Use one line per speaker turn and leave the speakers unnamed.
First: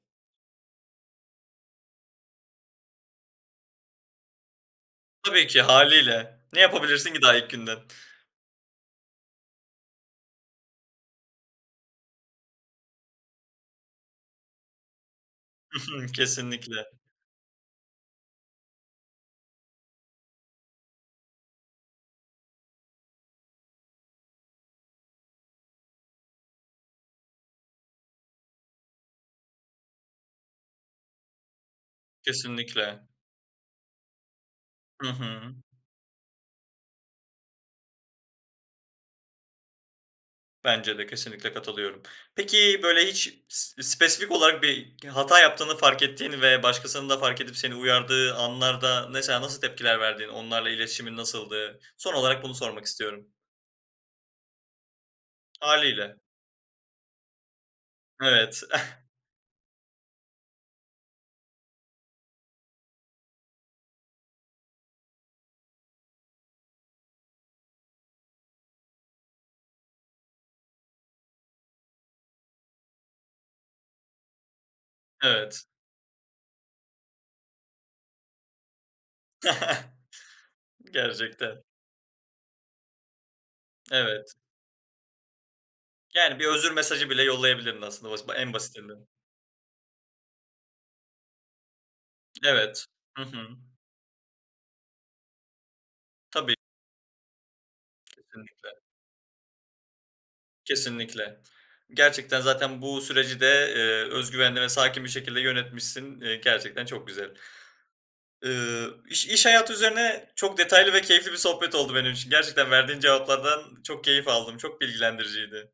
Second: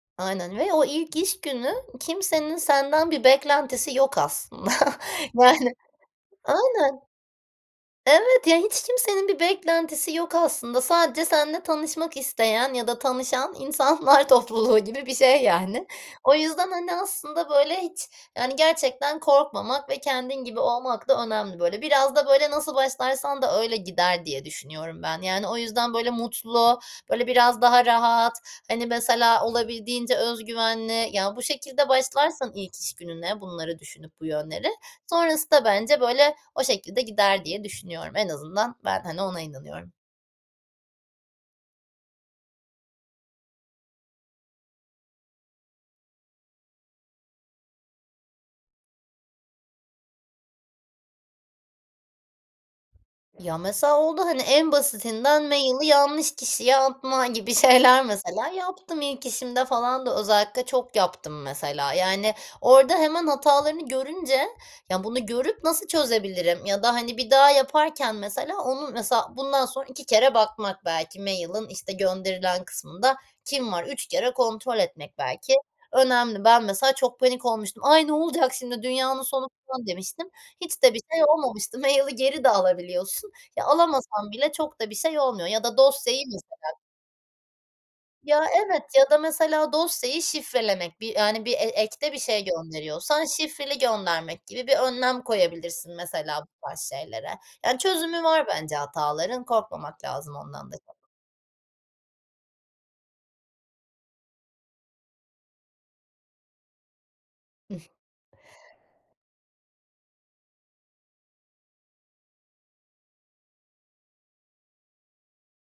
Aynen ve o ilk iş günü kimsenin senden bir beklentisi yok aslında,
Tabii ki
yani,
hâliyle, ne
aynen.
yapabilirsin ki daha ilk günden?
Evet, ya hiç kimsenin bir beklentisi yok aslında sadece seninle tanışmak isteyen ya da tanışan insanlar topluluğu gibi bir şey,
Hı
yani.
hı.
O yüzden,
Kesinlikle.
hani, aslında böyle hiç, yani, gerçekten korkmamak ve kendin gibi olmak da önemli böyle. Biraz da böyle nasıl başlarsan da öyle gider diye düşünüyorum ben, yani, o yüzden böyle mutlu, böyle biraz daha rahat, hani, mesela, olabildiğince öz güvenli ya bu şekilde başlarsan ilk iş
Kesinlikle.
gününe bunları düşünüp bu yönleri,
Hı hı.
sonrasında bence, böyle, o şekilde gider diye düşünüyorum. En azından, ben, hani, ona inanıyorum.
Bence de kesinlikle katılıyorum. Peki böyle hiç s spesifik olarak bir hata yaptığını fark ettiğin ve başkasının da fark edip seni uyardığı anlarda, mesela, nasıl tepkiler verdin? Onlarla iletişimin nasıldı? Son olarak bunu sormak istiyorum.
Ya, mesela, oldu, hani, en basitinden maili
Hâliyle.
yanlış kişiye atma gibi şeyler, mesela
Evet.
yaptım. İlk işimde falan da özellikle çok yaptım, mesela, yani. Orada hemen hatalarını görünce; ya, bunu görüp nasıl çözebilirim ya da, hani, bir daha yaparken, mesela, onun, mesela, bundan sonra 2 kere bakmak belki mail'in, işte, gönderilen kısmında kim var 3 kere kontrol etmek belki
Evet.
önemli. Ben mesela, çok panik olmuştum, "Ay, ne olacak şimdi, dünyanın sonu." falan demiştim. Hiç de bir şey
Gerçekten.
olmamıştı, maili geri de alabiliyorsun. Ya, alamasan
Evet.
bile çok da bir şey olmuyor ya da dosyayı
Yani, bir özür
mesela.
mesajı bile yollayabilirdin aslında bas ba
Ya,
en
evet
basitinden.
ya da mesela dosyayı şifrelemek bir, yani, bir e ekte bir şey
Evet. Hı
gönderiyorsan
hı.
şifreli göndermek gibi bir önlem koyabilirsin mesela bu
Tabii.
tarz şeylere. Yani, çözümü var
Kesinlikle.
bence hataların korkmamak lazım ondan da.
Kesinlikle. Gerçekten zaten bu süreci de, eee, öz güvenli ve sakin bir şekilde yönetmişsin. İii, gerçekten çok güzel.
Hıh.
Iıı, iş iş hayatı üzerine çok detaylı ve keyifli bir sohbet oldu benim için. Gerçekten verdiğin cevaplardan çok keyif aldım, çok bilgilendiriciydi.